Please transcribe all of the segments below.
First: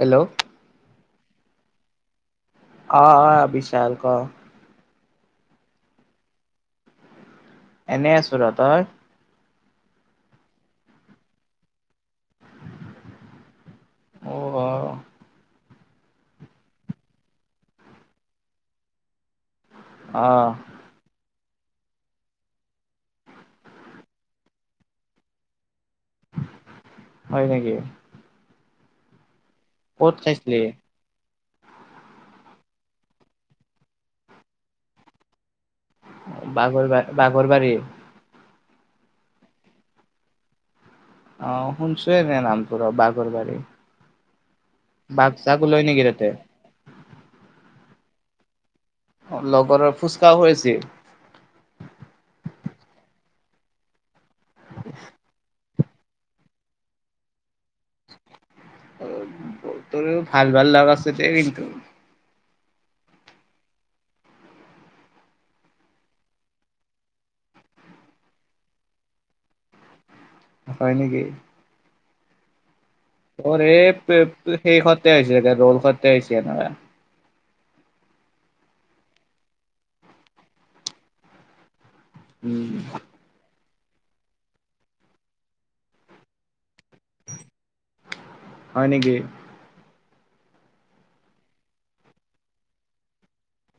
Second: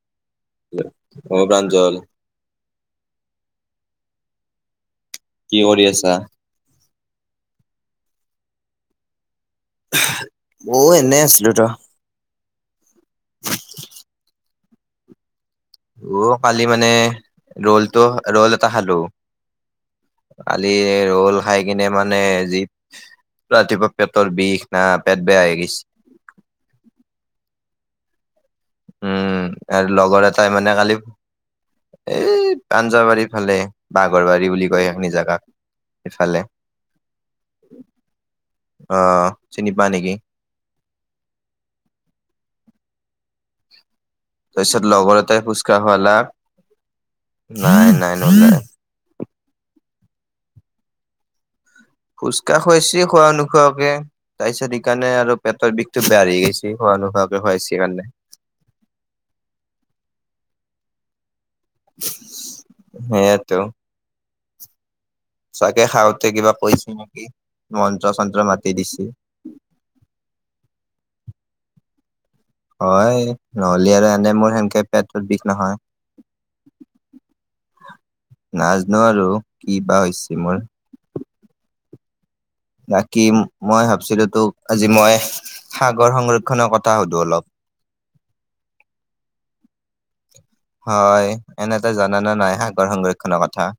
Hello অ প্ৰাঞ্জল আহ আহ বিচাল ক কি কৰি আছা? এনেই আছো ৰ তই অ এনে আছিলো ত অ অ অ কালি মানে ৰলটো ৰল এটা খালো। অ কালি ৰল খাই কিনে মানে যি ৰাতিপুৱা পেটৰ বিষ না পেট বেয়া হৈ গৈছ- হয় নেকি? উম আৰু ক'ত লগৰ এটাই খাইছিলি মানে কালি এই পাঞ্জাবাৰীৰ ফালে বাঘৰবাৰী বুলি কয় সখনি জেগা বাগৰ বা বাগৰ বাৰি আহ চিনি পাই নেকি অ শুনছোয়ে নে নামটো বাগৰবাৰি তাৰপিছত লগৰ এটাই খোজকাঢ়োৱা তাতে লাগ নাই নাই ন নাই লগৰৰ ফুচকাহ খোৱাইছে ফুচকাৰ খোৱাইছে খোৱা নোখোৱাকে তাৰপিছত সেইকাৰণে আৰু পেটৰ বিষ বেয়া লাগি গৈছে খোৱা নোখোৱাকৈ খোৱাছে কাৰণে। তোৰও ভাল ভাল লগ আছে দেই কিন্তু সেইটো চাগে খাওঁতে কিবা কৈছে নেকি মন্ত্ৰ চন্ত্ৰ মাতি দিছে। [inaudible] হয় নেকি হয় তোৰ এই নহলে আৰু এনে মোৰ সেই সেনকে সতে পেটটোত হৈছে বিষ চাগে ৰল নহয়। সতে হৈছে এনেকুৱা নাজানো আৰু কি বা হৈছে মোৰ। উম বাকি মই ভাবছিলো তোক আজি মই সাগৰ সংৰক্ষনৰৰ কথ- কথা সোধোঁ অলপ। হয় নেকি হয় এনেটা জানো নাই সাগৰ সংৰক্ষণৰ কথা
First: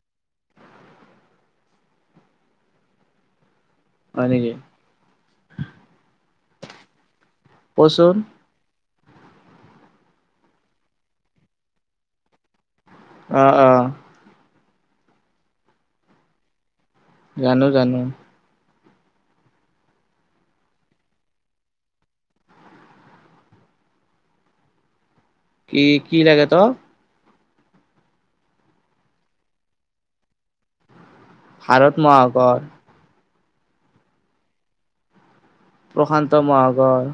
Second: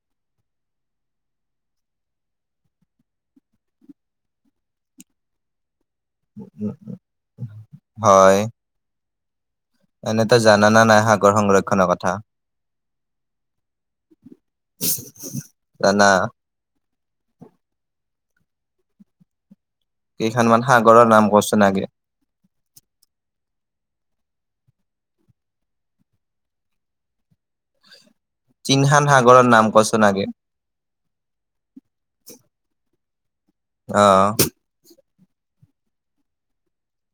হয় নেকি? কচোন হয় এনেতো জানানা নাই সাগৰ সংৰক্ষণৰ কথা আহ আহ জানা জানো জানো কেইখনমান সাগৰৰ নাম কচোন আগে? কি কি লাগে ত তিনহান সাগৰৰ নাম কচোন আগে ভাৰত মহাগৰ আহ প্ৰশান্ত মহাসাগৰ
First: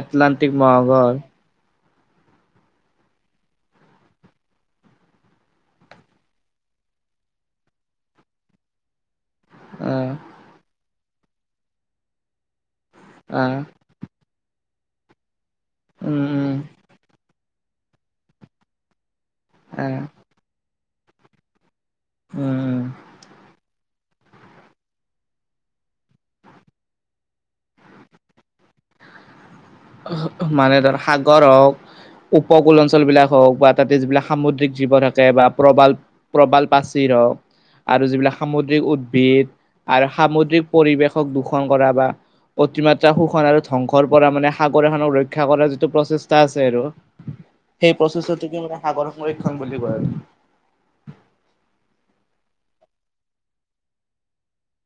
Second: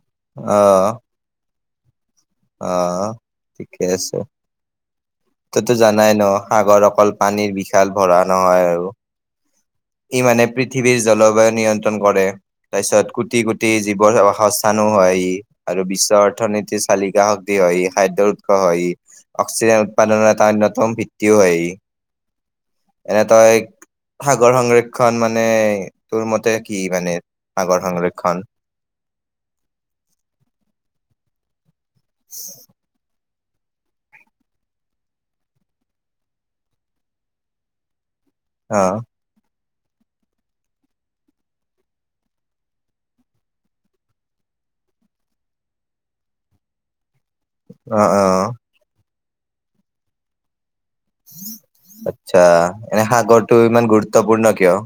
এটলান্টিটিক মহাসাগৰ আহ ঠিকে আছে ততো জানাই ন সাগৰ অকল পানীৰ বিশাল ভৰা নহয় আৰু আহ ই মানে পৃথিৱীৰ জলবায়ু নিয়ন্ত্ৰণ কৰে তাৰ পিছত কোটি আহ কোটি জীৱৰ- চানু হাই আৰু উম বিশ্বৰ উম অৰ্থনীতিৰ চালিকা শক্তি হয় ই খাদ্যৰ উৎস হয় ই অক্সিজেন আহ উৎপাদনৰ এটা অন্যতম ভিত্তিও হয় ই। উম এনে তই এক সাগৰ সংৰক্ষণ মানে তোৰ মতে কি মানে সাগৰ সংৰক্ষণ। [inaudible] মানে ধৰ সাগৰ হওক উপকূল অঞ্চল বিলাক হওক বা তাতে যিবিলাক সামুদ্ৰিক জীৱ থাকে বা প্ৰবাল প্ৰবাল পাচীৰ হওক আৰু যিবিলাক সামুদ্ৰিক অ', উদ্ভিদ আৰু সামুদ্ৰিক পৰিৱেশক দূষণ কৰা বা অতিমাত্ৰা শোষণ আৰু ধ্বংসৰ পৰা মানে সাগৰ এখনক ৰক্ষা কৰ যিটো প্ৰচেষ্টা আছে আৰু সেই অ', প্ৰচেষ্টটো অ', কি মানে সাগৰ সংৰক্ষণ বুলি কয় আৰু আচ্ছা এনে সাগৰটো ইমান গুৰুত্বপূৰ্ণ কিয়?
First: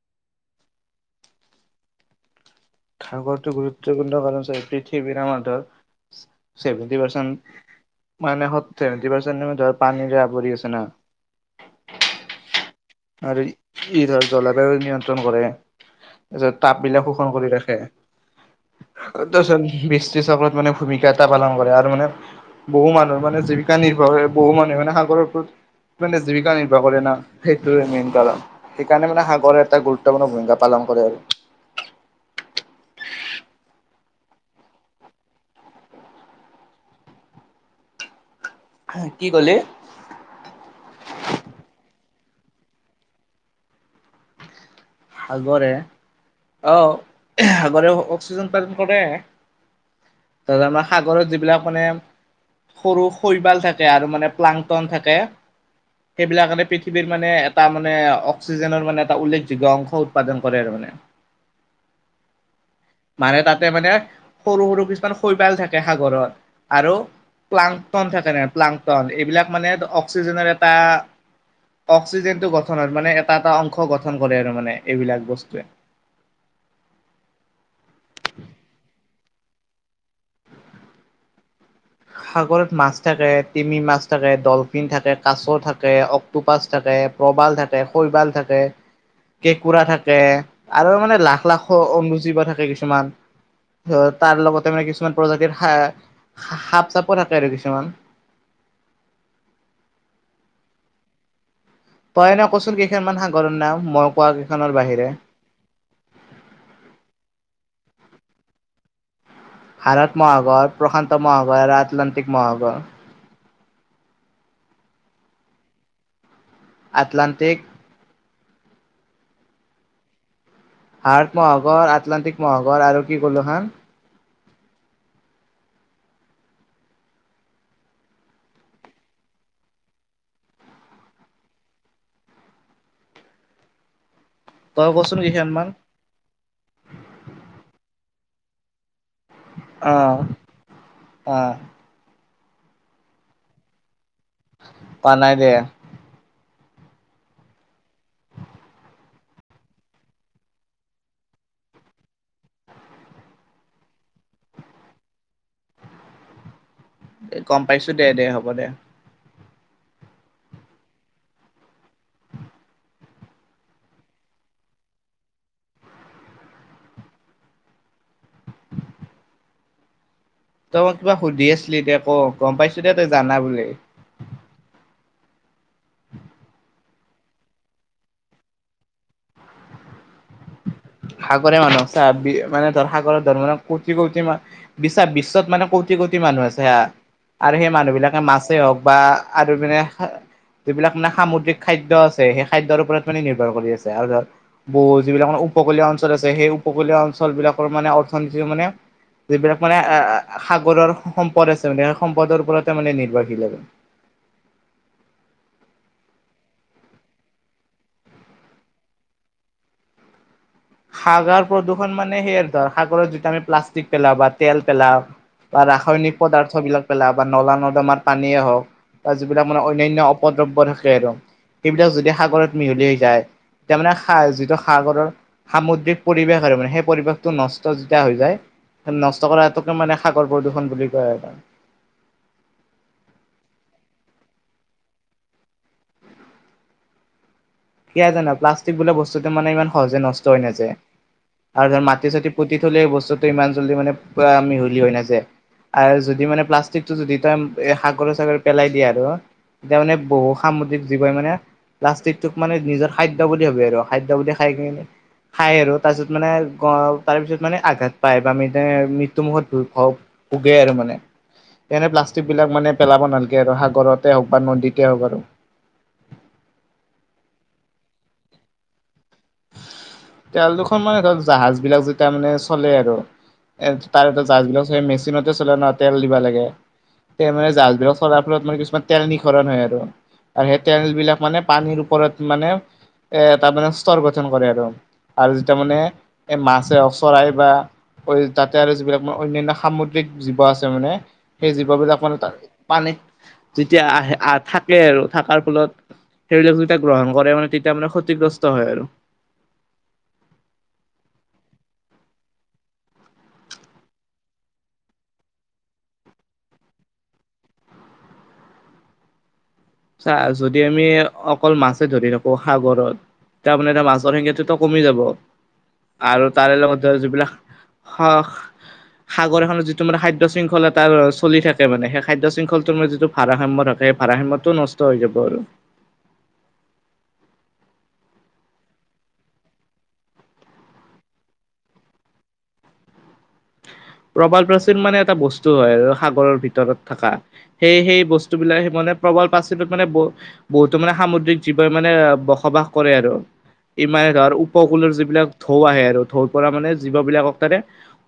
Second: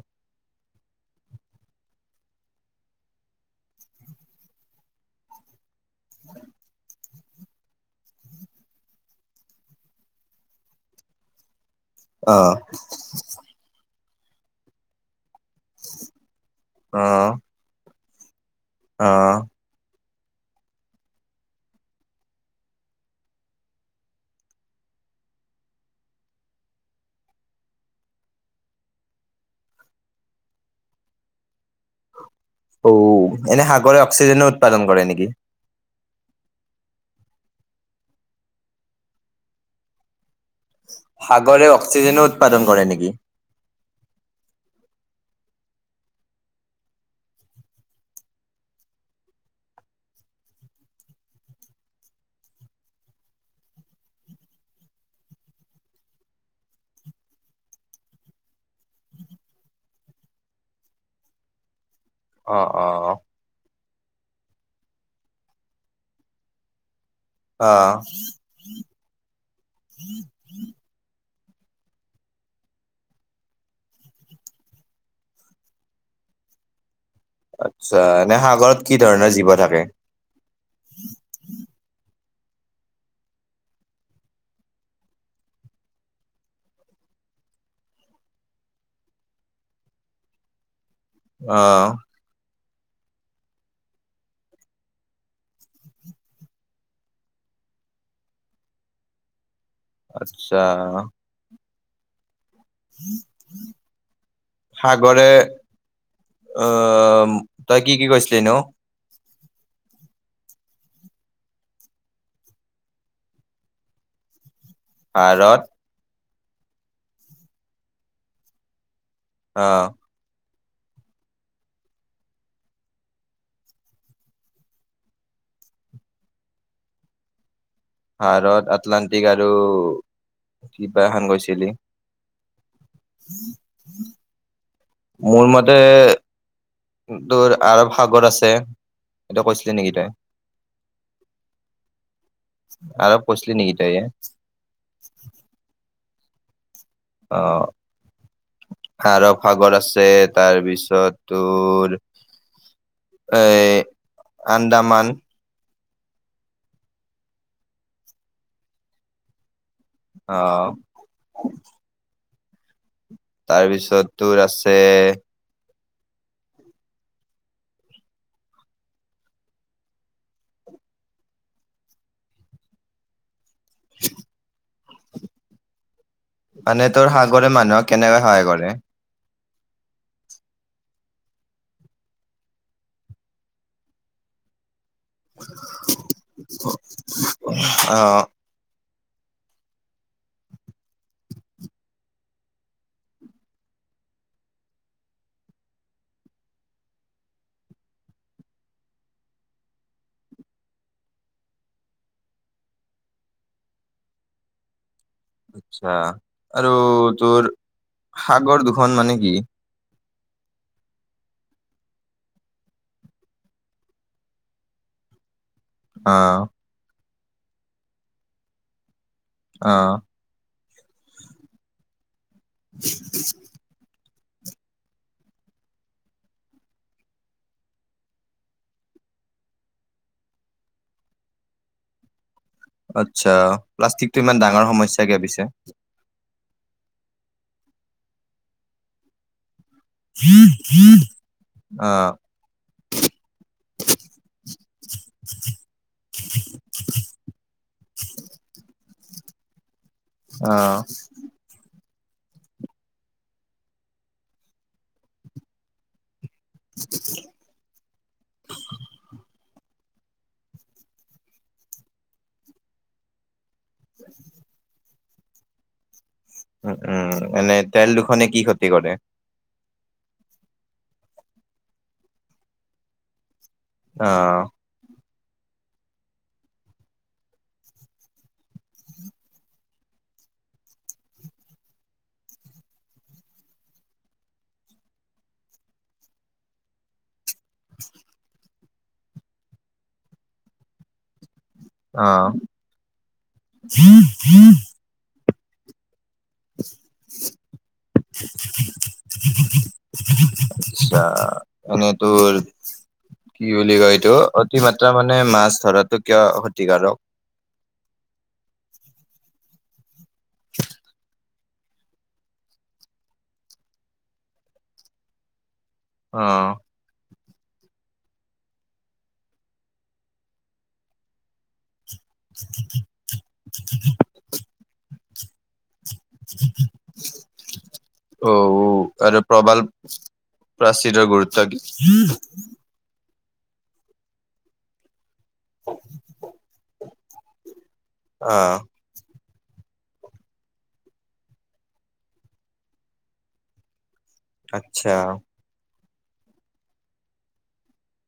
সাগৰটো গুৰুত্বপূৰ্ণ কাৰণ চা পৃথিৱী আমাৰ থৰ চেভেণ্টি পাৰ্চেণ্ট মানে সটি পাৰ্চেট ধৰ পানীৰে আৱৰি আছে না অ আৰু ই ধৰ জলবায়ু নিয়ন্ত্ৰণ কৰে। তাৰপিছত তাব বিলাক অ', শোষণ কৰি ৰাখে। অ'। বৃষ্টি চক্ৰত মানে ভূমিকা এটা পালন কৰে আৰু মানে বহু মানুহৰ মানে জীৱিকা নিৰ্ভৰ হয় বহু মানুহে মানে সাগৰৰ ওপৰত মানে জীৱিকা নিৰ্বাহ কৰে না সেই তুই মিন পালন সেইকাৰণে মানে সাগৰে এটা গুৰুত্বপূৰ্ণ ভূমিকা পালন কৰে অ এনে সাগৰে অক্সিজেনো উৎপাদন কৰে নেকি? হ কি ক'লে সাগৰে অক্সিজেনো উৎপাদন কৰে নেকি? সাগৰে অহ সাগৰে অক্সিজেন উৎপাদন কৰে। ত আমাৰ সাগৰত যিবিলাক মানে সৰু শৈবাল থাকে আৰু মানে প্লাংটন থাকে সেইবিলাকানে পৃথিৱীৰ মানে এটা মানে অক্সিজেনৰ মানে এটা উল্লেখযোগ্য অংশ উৎপাদন কৰে আৰু মানে অ অ। মানে তাতে মানে সৰু সৰু কিছুমান শৈপাল থাকে সাগৰত আৰু অ প্লাংটন থাকে নে প্লাংটন এইবিলাক মানে অক্সিজেনৰ এটা অক্সিজেন টো গঠন হয় মানে এটা এটা অংশ গঠন কৰে আৰু মানে এইবিলাক বস্তুৱে কিবা থাকে সাগৰত মাছ থাকে, টিমি মাছ থাকে, ডলফিন থাকে, কাছ থাকে, অক্টোপাছ থাকে, প্ৰবাল থাকে, শৈবাল থাকে, কেঁকুৰা থাকে, আৰু মানে লাখ অ লাখৰ অণুজীৱ থাকে কিছু মান ত তাৰ লগতে মানে কিছুমান প্ৰজাতিৰ সাপ চাপৰ থাকে আৰু কিছুমান আত্চ্ছা তই এনে কচোন কেইখনমান সাগৰৰ নাম মই কোৱা কেইখনৰ বাহিৰে অহ তই কি কি কৈছিলি নো ভাৰত মহাসাগৰ, প্ৰশান্ত মহাসাগৰ আৰু আটলান্টিক মহাসাগৰ। ভাৰত আটলাণ্টিক অহ ভাৰত মহাসাগৰ, আটলান্টিক মহাগৰ আৰু কি কলো হা ভাৰত, আটলান্টিক আৰু কিবা এখন কৈছিলি উম তই কচোন হম [inaudible] মোৰ কেইখনমান মতে ধৰ আৰৱ সাগৰ আছে এইটো কৈছিলি নেকি তই? অহ অহ আৰৱ কৈছিলি নেকি তই? কোৱা নাই দে। অহ আৰৱ সাগৰ আছে তাৰ পিছত তোৰ এ আন্দামান গম পাইছো দে দে হ'ব দে অহ তাৰপিছত তোৰ আছে তই মই কিবা সুধি আছিলি এতিয়া ক গম পাইছো দে তই জানা বুলি [unintelligible] মানে তোৰ সাগৰে মানুহক কেনেকৈ সহায় কৰে সাগৰে মানুহক চা মানে ধৰ সাগৰত ধৰ মানে কৌটি কৌটি মানুহ বিশ্বাস বিশ্বত মানে কোটি কোটি মানুহ আছে হা, আৰু সেই মানুহ অ বিলাকে মাছেই হওক বা আৰু মানে যিবিলাক মানে সামুদ্ৰিক খাদ্য আছে সেই খাদ্যৰ ওপৰত মানে নিৰ্ভৰ কৰি আছে আৰু ধৰ বৌ যিবিলাক মা উপকূলীয় অঞ্চল আছে সেই উপকূলীয় অঞ্চল বিলাকৰ মানে অৰ্থনীতি মানে যিবিলাক মানে আহ সাগৰৰ সম্পদ আছে মানে সেই সম্পদৰ ওপৰতে মানে নিৰ্ভৰশীল আৰু। [unintelligible] আচ্ছা আৰু তোৰ সাগৰ দুখন মানে কি? সাগৰ প্ৰদূষণ মানে সেইয়া আৰু ধৰ সাগৰত যিটো আমি প্লাষ্টিক পেলাওঁ বা তেল পেলাওঁ বা অ ৰাসায়নিক পদাৰ্থ বিলাক পেলা বা নলা নৰ্দমাৰ পানীয়ে হওক ত যিবিলাক মানে অ অন্যান্য অপদ্ৰব্য থাকে আৰু সেইবিলাক যদি সাগৰত মিহলি হৈ যায় তেতিয়া মানে স যিটো সাগৰৰ সামুদ্ৰিক পৰিৱেশ আৰু মানে সেই পৰিৱেশটো নষ্ট যেতিয়া হৈ যায় নষ্ট কৰাটোকে মানে সাগৰ প্ৰদূষণ বুলি কয় আৰু। আচ্ছা, প্লাষ্টিকটো ইমান ডাঙৰ সমস্যা কিয় পিছে? কিয় জান প্লাষ্টিক বোলা ব্স্তু তো মানে ইমান সহজে নষ্ট হৈ নাযায়। আৰু ধৰ অ মাটি চাটি পুতি থলে এই বস্তুটো ইমান জলদি মানে পৰা মিহলি হয় নাযায়। আৰু যদি মানে প্লাষ্টিকটো যদি তই এ সাগৰে চাগৰে পেলাই দিয়ে আৰু, এতিয়া মানে বহু অ সামুদ্ৰিক জীৱই মানে প্লাষ্টিক তোক মানে নিজৰ খাদ্য বুলি ভাবে আৰু খাদ্য বুলি খাই কি খাই আৰু তাৰপিছত মানে তাৰপিছত মানে আঘাত পায় বা মৃত্যুমুখত ভ উগাই আৰু মানে এনে প্লাষ্টিক বিলাক মানে পেলাব নালাগে আৰু সাগৰতে হওক বা নদীতে হওক আৰু। উ উম এনে তেল দুখনে কি ক্ষতি কৰে? তেল দুখনৰ মানে ধৰক জাহাজ বিলাক যেতিয়া মানে চলে আৰু এ তাৰ অ এ জাজবিলাক চেই মেচিনতে চলে ন তেল দিবা লাগে তে মানে জাজবিল চলাৰ ফলত মানে কিছুমান তেল নিখৰণ হয় আৰু আৰু সেই তেটনেল বিলাক মানে পানীৰ ওপৰত মানে এ তাৰমানে ৰ গঠন কৰে আৰু, আৰু যেতিয়া মানে এই মাছে অচৰাই বা তাত আৰু যিবিলাক মান অন্যান্য সামুদ্ৰিক জীৱ আছে মানে সেই জীৱ বিলাক অ পানীত তাত পানী যেতিয়া আহে আহ থাকে আৰু থকাৰ ফলত সেইবিলাক যেতিয়া গ্ৰহণ কৰে মানে তেতিয়া ক্ষতিগ্ৰস্ত হয় আৰু। আচ্ছা এনে তোৰ কি বুলি কয় এইটো অতি মাত্ৰা মানে মাছ ধৰাটো কিয় ক্ষতিকাৰক? চা যদি আমি অক- অকল মাছে ধৰি থাকো সাগৰত, তাৰমানে মাছৰ সংখ্যাটোতো কমি যাব অ আৰু তাৰে লগত যিবিলাক সাগৰ এখনত যিটো মানে খাদ্য শৃংখল এটা চলি থাকে মানে শেষ খাদ্য শৃংখলটো ম যিটো ভাৰসাম্য থাকে সেই ভাৰসাম্য টো নষ্ট হৈ যাব আৰু অ আৰু প্ৰবাল প্ৰাচীৰ গুৰুত্ব কি? প্ৰবাল প্ৰাচীন মানে বস্তু হয় আৰু সাগৰৰ ভিতৰত থকা, সেই সেই অ বস্তুবিলাক মানে প্ৰবাল পাচ- মানে ব বহুতো মানে সামুদ্ৰিক জীৱন মানে বসবাস কৰে আৰু। ইমাৰৰ ধৰ উপকুলৰ আচ্ছা যিবিলাক ধৌ আহে আৰু ধৌ পৰা মানে জীৱ বিলাকক তাতে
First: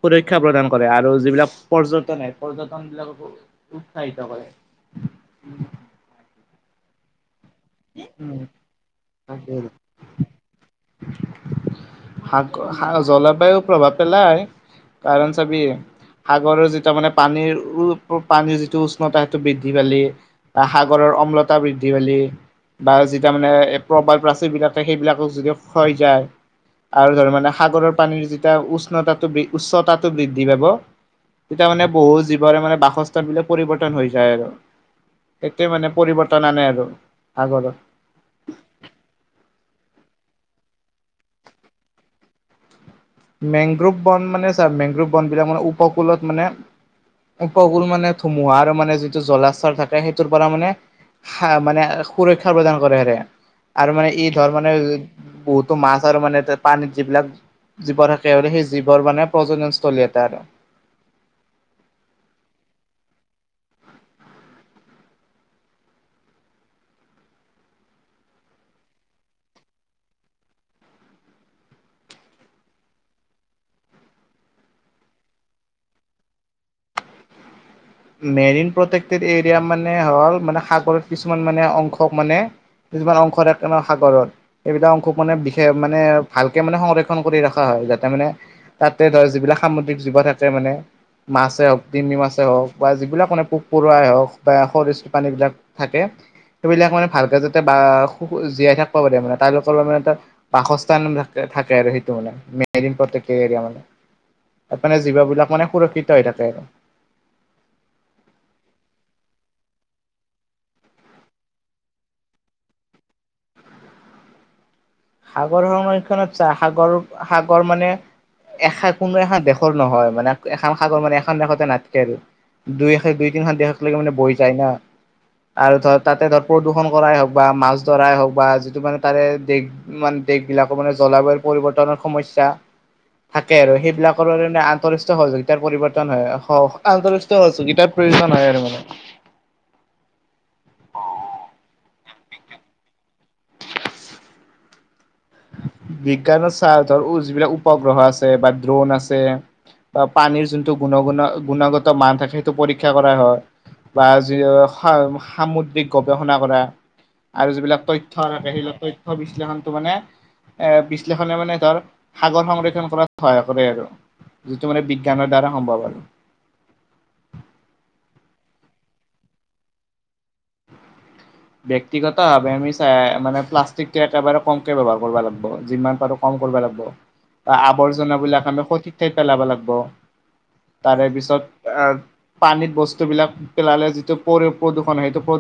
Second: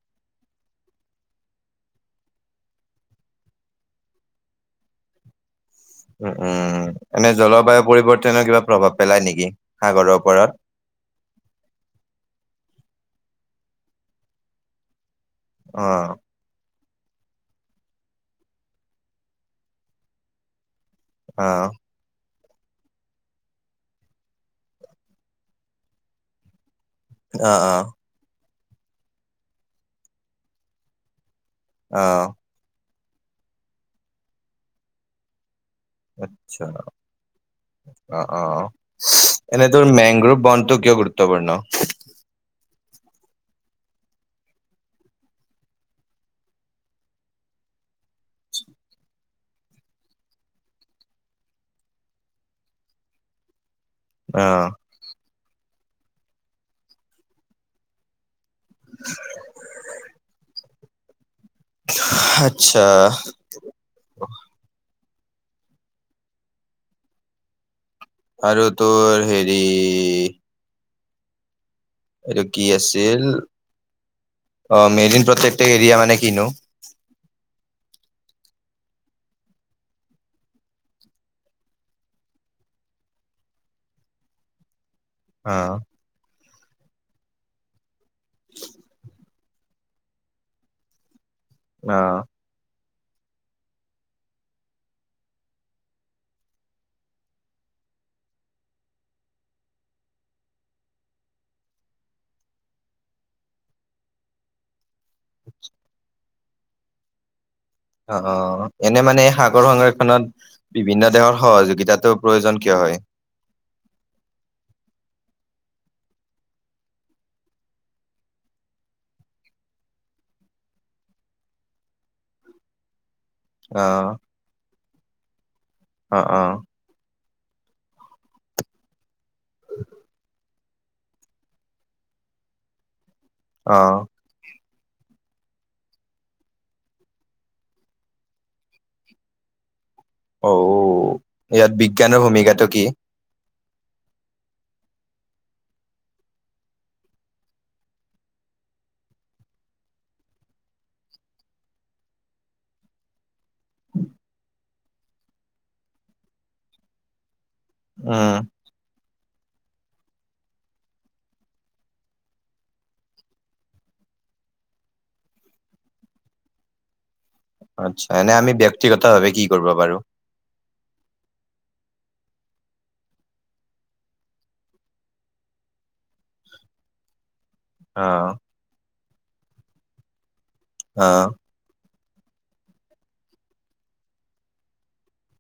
সুৰক্ষা প্ৰদান কৰে আৰু যিবিলাক পৰ্যটনে পৰ্যটন বিলাককো উৎসাহিত কৰে। উম উম, উম এনে জলবায়ু উম পৰিৱৰ্তনৰ কিবা প্ৰভাৱ পেলায় নেকি তাকেই সাগৰৰ ওপৰত। সাগ জলবায়ু প্ৰভাৱ পেলায় কাৰণ চাবি অ', সাগৰৰ যি তাৰ মানে পানীৰ পানীৰ যিটো উষ্ণতা সেইটো বৃদ্ধি পালি সাগৰৰ অম্লতা অ', বৃদ্ধি পালী বা যিটো মানে প্ৰবল প্ৰাচীবিলাক সেইবিলাকক যদি ক্ষয় যায় আৰু ধৰ মানে অ', অ', সাগৰৰ পানীৰ যেতিয়া উষ্ণতাটো উচ্চতাটো বৃদ্ধি পাব তেতিয়া মানে বহুত অ', জীৱৰে মানে বাসস্থান বিলাক পৰিৱৰ্তন হৈ যায় আৰু মানে পৰিৱৰ্তন আনে আচ্ছা আৰু সাগৰত অ অ অ এনে ত মেংগ্ৰোভ বনটো কিয় গুৰুত্বপূৰ্ণ? মেংগ্ৰোভ বন মানে ছাৰ মেংগ্ৰভ বনবিলাক মানে উপকূলত মানে উপকূল মানে ধুমুহা আৰু মানে যিটো জলাশৰ থাকে সেইটোৰ পৰা মানে মানে সুৰক্ষা প্ৰদান কৰে হেৰে আৰু মানে এই ধৰ অ', মানে বহুতো মাছ আৰু মানে পানীত যিবিলাক জীৱ তেওঁ সেই জীৱৰ মানে প্ৰজননস্তলি এটা আৰু আত্চ্ছা আৰু তোৰ হেৰি আৰু কি আছিল? অ মেদিন প্ৰত্যেকটিত এৰিয়া মানে কি নো? মেৰিন প্ৰটেকটিড এৰিয়া মানে হল মানে সাগৰত কিছুমান মানে অংশক মানে। কিছুমান অংশৰে সাগৰত এইবিলাক অংশ খুব মানে বিশেষ অ', মানে ভালকে মানে সংৰক্ষণ কৰি ৰখা হয় যাতে মানে তাতে ধৰ যিবিলাক সামুদ্ৰিক জীৱ থাকে মানে মাছেই হওক তিমি অ', মাছেই হওক। বা যিবিলাক মানে পোক পৰুৱাই হওক বা শৰিচ পানীবিলাক থাকে। সেইবিলাক মানে ভালকে যাতে বাস জীয়াই থাকিব পাৰে, মানে তাহাতলোকৰ মানে এটা বাসস্থান থাকে। থাকে আৰু সেইটো মানে মে মেদিন প্ৰত্যেক এ- তাৰ মানে জীৱ বিলাক মানে সুৰক্ষিত হৈ থাকে। অ এনে মানে সাগৰ সংৰক্ষণত বিভিন্ন দেশৰ সহযোগিতাতটো প্ৰয়োজন কিয় হয়? [inaudible] সাগৰ সংৰক্ষণত চা সাগৰ সাগৰ মানে এখান কোনো এখন দেশৰ নহয় মানে এখন সাগৰ মানে এখন দেশতে নাথাকে আৰু দুই এ দুই তিন খান দেহলৈকে মানে অ', বৈ যায় ন। আৰু ধৰ অ', তাতে ধৰ অ', প্ৰদূষণ কৰাই হওক বা মাছ ধৰাই হওক বা যিটো মানে তাৰে দেশ মানে দেশ বিলাকৰ মানে জলবায়ু পৰিৱৰ্তনৰ সমস্যা, থাকে আৰু অ'। সেইবিলাকৰে আ আন্তষ্ট সহযোগিতা পৰিৱৰ্তন হয় স আন্তষ্টীয় সহোগিতাৰ প্ৰয়োজন হয় আৰু মানে অ ইয়াত বিজ্ঞানৰ ভূমিকাটো কি? বিজ্ঞানৰ স্বাৰ্থৰ যিবিলাক উপগ্ৰহ আছে বা ড্ৰোন আছে। বা পানীৰ যোনটো গুণুণ গুণগত মান থাকে সেইটো পৰীক্ষা কৰা হয়। বা যি সামুদ্ৰিক গৱেষণা কৰা। আৰু যিবিলাক তথ্য উম থাকে সেইবিলাক তথ্য বিশ্লেষণটো মানে। এ বিশ্লেষণে মানে ধৰ সাগৰ সংৰক্ষণ কৰাত সহায় কৰে আৰু। যিটো মানে বিজ্ঞানৰ দ্বাৰা সম্ভৱ হয়। আচ্ছা এনে আমি ব্যক্তিগত ভাৱে কি কৰিব পাৰো। ব্যক্তিগত ভাৱে আমি চাই মানে প্লাষ্টিক একেবাৰে কমকে ব্যৱহাৰ কৰিব লাগিব যিমান পাৰো কম। কৰবা লাগিব। অ আৱৰ্জনাবিলাক আমি সঠিক ঠাই পেলাব লাগিব তাৰে অ পিছত আহ পানীত বস্তু বিলাক পেলালে যিটো প্ৰদূষণ সেইটো